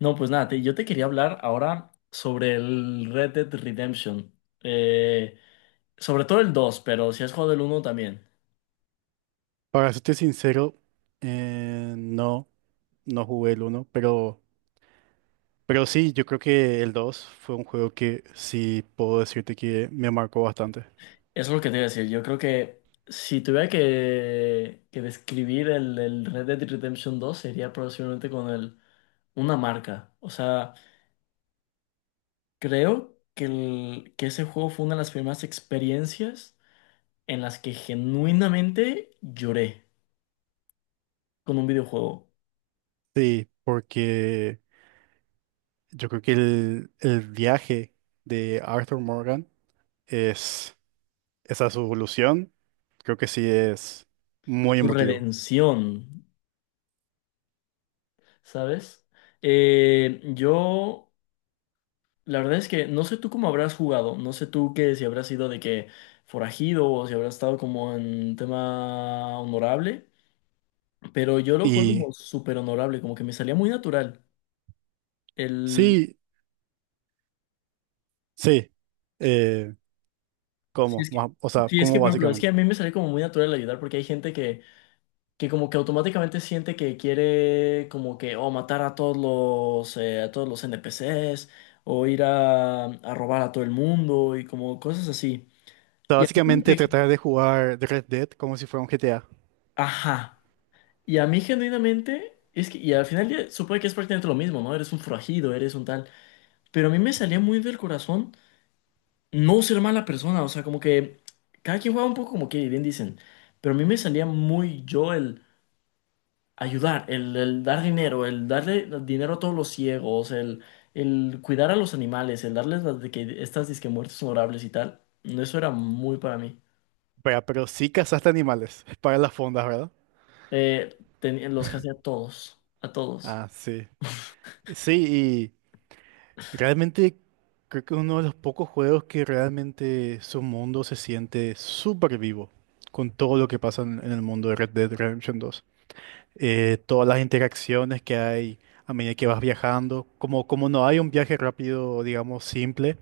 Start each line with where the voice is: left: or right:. left: No, pues nada, yo te quería hablar ahora sobre el Red Dead Redemption. Eh, sobre todo el 2 pero si has jugado el uno también.
right: Para serte sincero, no, no jugué el uno, pero sí, yo creo que el 2 fue un juego que sí puedo decirte que me marcó bastante.
left: Eso es lo que te iba a decir. Yo creo que si tuviera que describir el Red Dead Redemption dos sería posiblemente con el, una marca. O sea, creo que, que ese juego fue una de las primeras experiencias en las que genuinamente lloré con un videojuego.
right: Sí, porque yo creo que el viaje de Arthur Morgan es esa su evolución, creo que sí es muy
left: Su
right: emotivo.
left: redención. ¿Sabes? Yo, la verdad es que no sé tú cómo habrás jugado, no sé tú que si habrás sido de que forajido o si habrás estado como en tema honorable, pero yo lo juego
right: Y
left: como súper honorable, como que me salía muy natural. El,
right: sí, sí, eh,
left: si
right: ¿cómo?
left: es que,
right: O sea,
left: si es
right: ¿cómo
left: que, por ejemplo, es que
right: básicamente?
left: a mí me sale como muy natural ayudar porque hay gente que como que automáticamente siente que quiere como que, o matar a todos los NPCs o ir a robar a todo el mundo y como cosas así.
right: O sea,
left: Y a mí como
right: básicamente
left: que,
right: tratar de jugar Red Dead como si fuera un GTA.
left: ajá. Y a mí genuinamente, es que, y al final ya supongo que es prácticamente lo mismo, ¿no? Eres un forajido, eres un tal. Pero a mí me salía muy del corazón no ser mala persona, o sea, como que cada quien juega un poco como que bien dicen. Pero a mí me salía muy yo el ayudar, el dar dinero, el darle dinero a todos los ciegos, el cuidar a los animales, el darles las de que estas disque muertes honorables y tal. No, eso era muy para mí.
right: Vea, pero sí cazaste animales para las fondas, ¿verdad?
left: Los que hacía a todos, a todos.
right: Ah, sí. Sí, y realmente creo que es uno de los pocos juegos que realmente su mundo se siente súper vivo con todo lo que pasa en el mundo de Red Dead Redemption dos. Todas las interacciones que hay a medida que vas viajando, como, como no hay un viaje rápido, digamos, simple,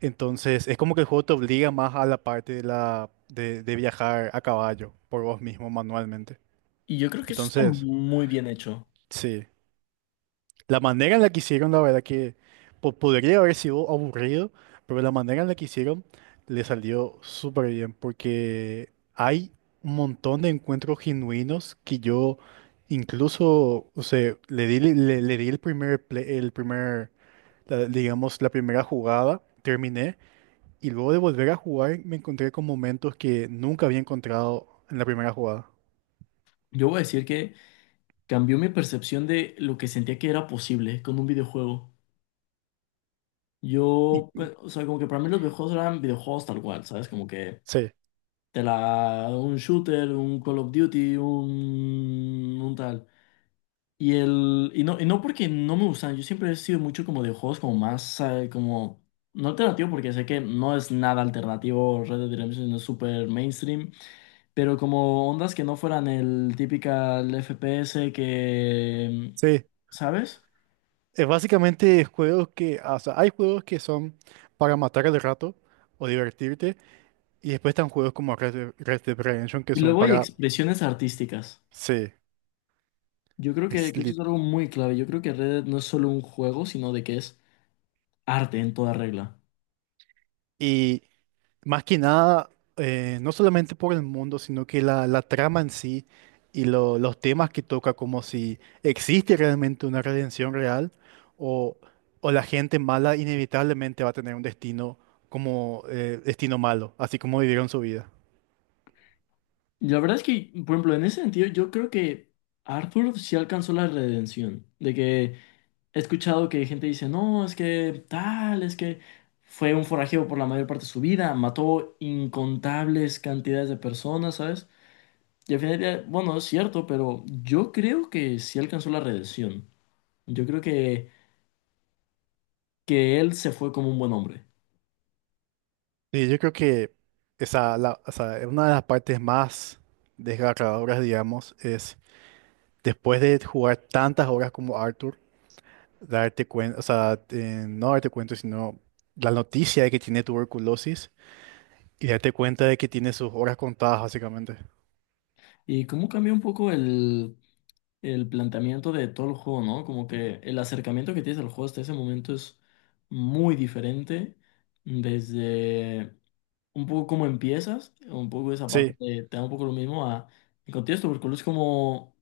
right: entonces es como que el juego te obliga más a la parte de viajar a caballo por vos mismo manualmente.
left: Y yo creo que eso está
right: Entonces,
left: muy bien hecho.
right: sí. La manera en la que hicieron, la verdad que podría haber sido aburrido, pero la manera en la que hicieron le salió súper bien, porque hay un montón de encuentros genuinos que yo incluso, o sea, le di el el primer, digamos, la primera jugada, terminé, y luego de volver a jugar me encontré con momentos que nunca había encontrado en la primera jugada.
left: Yo voy a decir que cambió mi percepción de lo que sentía que era posible con un videojuego.
right: Y-
left: Yo, pues, o sea, como que para mí los videojuegos eran videojuegos tal cual, ¿sabes? Como que
right: Sí,
left: te la, un shooter, un Call of Duty, un tal. Y el, y no porque no me gustan, yo siempre he sido mucho como de juegos como más, como, no alternativo porque sé que no es nada alternativo, Red Dead Redemption es súper mainstream. Pero como ondas que no fueran el típica el FPS que,
right: sí.
left: ¿sabes?
right: Es básicamente juegos que, ah, o sea, hay juegos que son para matar el rato o divertirte, y después están juegos como Red Dead Redemption que
left: Y
right: son
left: luego hay
right: para,
left: expresiones artísticas.
right: sí,
left: Yo creo que eso es
right: slit.
left: algo muy clave. Yo creo que Red Dead no es solo un juego, sino de que es arte en toda regla.
right: Y más que nada, no solamente por el mundo, sino que la trama en sí y los temas que toca, como si existe realmente una redención real o, o la gente mala inevitablemente va a tener un destino como destino malo, así como vivieron su vida.
left: Y la verdad es que, por ejemplo, en ese sentido, yo creo que Arthur sí alcanzó la redención. De que he escuchado que gente dice, no, es que tal, es que fue un forajeo por la mayor parte de su vida, mató incontables cantidades de personas, ¿sabes? Y al final, del día, bueno, es cierto, pero yo creo que sí alcanzó la redención. Yo creo que él se fue como un buen hombre.
right: Sí, yo creo que esa, o sea, una de las partes más desgarradoras, digamos, es después de jugar tantas horas como Arthur, darte cuenta, o sea, no darte cuenta, sino la noticia de que tiene tuberculosis y darte cuenta de que tiene sus horas contadas, básicamente.
left: Y cómo cambia un poco el planteamiento de todo el juego, ¿no? Como que el acercamiento que tienes al juego hasta ese momento es muy diferente. Desde un poco cómo empiezas, un poco esa parte
right: Sí,
left: te, te da un poco lo mismo a el contexto, porque es como...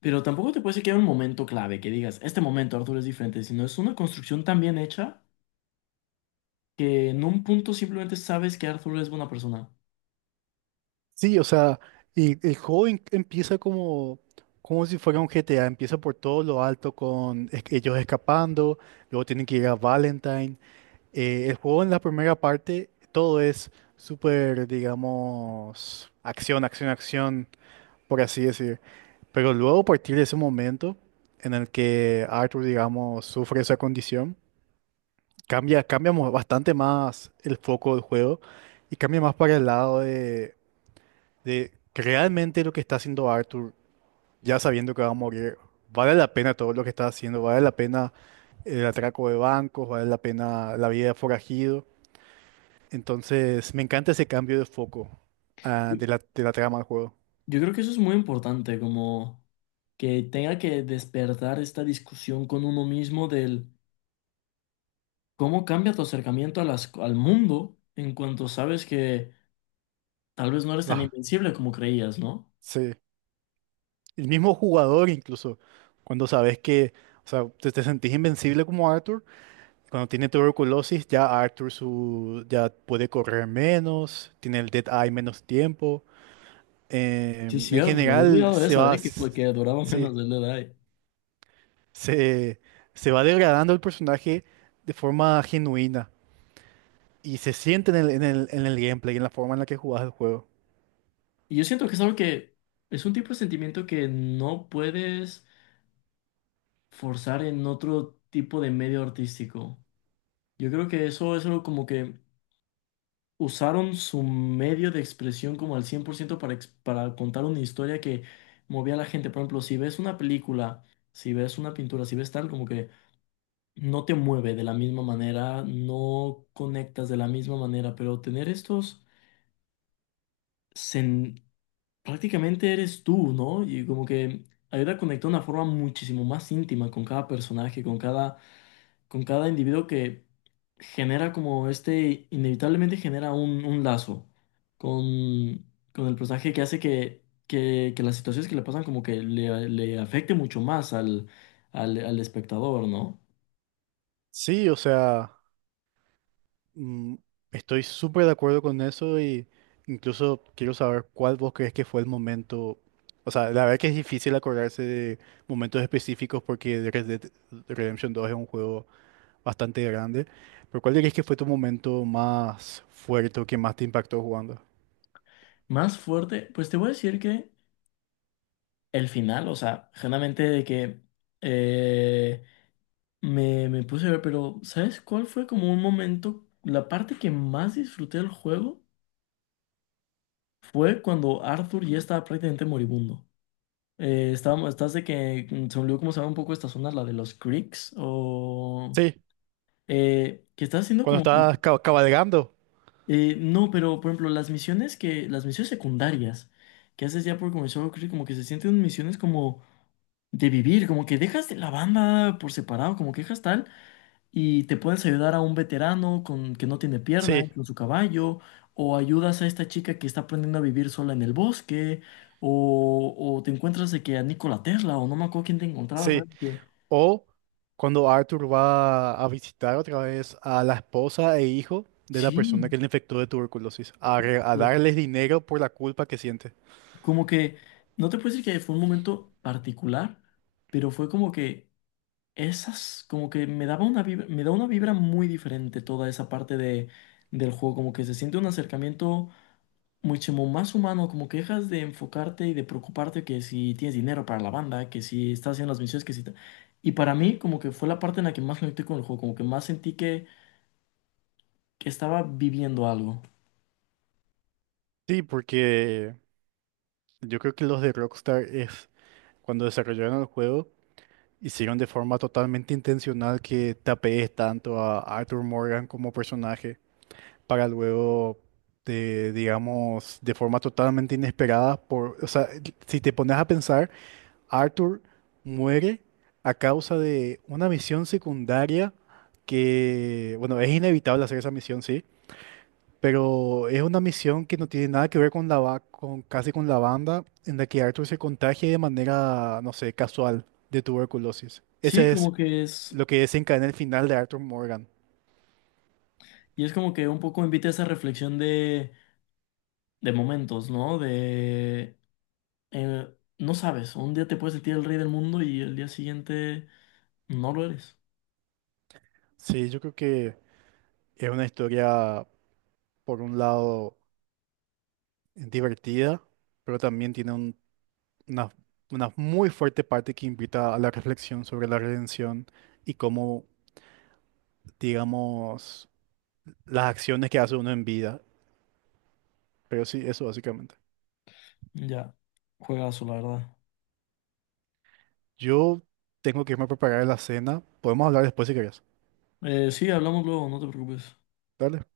left: Pero tampoco te puedes decir que hay un momento clave, que digas, este momento, Arthur, es diferente, sino es una construcción tan bien hecha que en un punto simplemente sabes que Arthur es buena persona.
right: sí, o sea, y el juego empieza como, como si fuera un GTA, empieza por todo lo alto con ellos escapando, luego tienen que ir a Valentine. El juego en la primera parte, todo es súper, digamos, acción, acción, acción, por así decir. Pero luego, a partir de ese momento en el que Arthur, digamos, sufre esa condición, cambia, bastante más el foco del juego y cambia más para el lado de que realmente lo que está haciendo Arthur, ya sabiendo que va a morir, vale la pena todo lo que está haciendo, vale la pena el atraco de bancos, vale la pena la vida de forajido. Entonces, me encanta ese cambio de foco ah,
left: Yo
right: de de la trama del juego.
left: yo creo que eso es muy importante, como que tenga que despertar esta discusión con uno mismo del cómo cambia tu acercamiento a las, al mundo en cuanto sabes que tal vez no eres tan
right: Ah,
left: invencible como creías, ¿no?
right: sí. El mismo jugador incluso, cuando sabes que, o sea, te sentís invencible como Arthur. Cuando tiene tuberculosis, ya Arthur su, ya puede correr menos, tiene el Dead Eye menos tiempo.
left: Sí,
right: En
left: cierto, se me había
right: general,
left: olvidado
right: se
left: eso,
right: va,
left: ¿eh? Que fue que duraba
right: sí,
left: menos de la edad.
right: se, se va degradando el personaje de forma genuina y se siente en en el gameplay, en la forma en la que jugás el juego.
left: Y yo siento que es algo que es un tipo de sentimiento que no puedes forzar en otro tipo de medio artístico. Yo creo que eso es algo como que usaron su medio de expresión como al 100% para, para contar una historia que movía a la gente. Por ejemplo, si ves una película, si ves una pintura, si ves tal, como que no te mueve de la misma manera, no conectas de la misma manera, pero tener estos, prácticamente eres tú, ¿no? Y como que ayuda a conectar de una forma muchísimo más íntima con cada personaje, con cada individuo que genera como este, inevitablemente genera un lazo con, con el personaje que hace que las situaciones que le pasan como que le afecte mucho más al, al, al espectador, ¿no?
right: Sí, o sea, mm, estoy súper de acuerdo con eso y incluso quiero saber cuál vos crees que fue el momento. O sea, la verdad que es difícil acordarse de momentos específicos porque Red Dead Redemption dos es un juego bastante grande, pero ¿cuál dirías que fue tu momento más fuerte o que más te impactó jugando?
left: Más fuerte, pues te voy a decir que el final, o sea, generalmente de que... eh, me, me puse a ver, pero ¿sabes cuál fue como un momento? La parte que más disfruté del juego fue cuando Arthur ya estaba prácticamente moribundo. Estábamos, estás de que se me olvidó cómo se llama un poco esta zona, la de los creeks, o
right: Sí,
left: que estás haciendo
right: cuando
left: como
right: estabas cabalgando.
left: no, pero por ejemplo, las misiones que, las misiones secundarias que haces ya por comenzar Creek, como que se sienten misiones como de vivir, como que dejas de la banda por separado, como que dejas tal. Y te puedes ayudar a un veterano con que no tiene pierna,
right: Sí,
left: con su caballo, o ayudas a esta chica que está aprendiendo a vivir sola en el bosque, o te encuentras de que a Nikola Tesla, o no me acuerdo quién te encontraba,
right: sí.
left: ¿sabes? Que,
right: O cuando Arthur va a visitar otra vez a la esposa e hijo de la
left: sí,
right: persona que le infectó de tuberculosis, a, a
left: justo.
right: darles dinero por la culpa que siente.
left: Como que, no te puedo decir que fue un momento particular, pero fue como que esas, como que me daba una vibra, me da una vibra muy diferente toda esa parte de, del juego, como que se siente un acercamiento muchísimo más humano, como que dejas de enfocarte y de preocuparte que si tienes dinero para la banda, que si estás haciendo las misiones, que si... ta- Y para mí como que fue la parte en la que más conecté con el juego, como que más sentí que estaba viviendo algo.
right: Sí, porque yo creo que los de Rockstar es cuando desarrollaron el juego, hicieron de forma totalmente intencional que te apegues tanto a Arthur Morgan como personaje para luego te, digamos, de forma totalmente inesperada, por, o sea, si te pones a pensar Arthur muere a causa de una misión secundaria que, bueno, es inevitable hacer esa misión, sí, pero es una misión que no tiene nada que ver con la con casi con la banda en la que Arthur se contagia de manera, no sé, casual de tuberculosis.
left: Sí,
right: Ese
left: como
right: es
left: que es...
right: lo que desencadena el final de Arthur Morgan.
left: Y es como que un poco invita a esa reflexión de momentos, ¿no? De... eh, no sabes, un día te puedes sentir el rey del mundo y el día siguiente no lo eres.
right: Sí, yo creo que es una historia, por un lado, divertida, pero también tiene un una, una muy fuerte parte que invita a la reflexión sobre la redención y cómo, digamos, las acciones que hace uno en vida. Pero sí, eso básicamente.
left: Ya, juegazo, la verdad.
right: Yo tengo que irme a preparar la cena. Podemos hablar después si querés.
left: Sí, hablamos luego, no te preocupes.
right: Dale.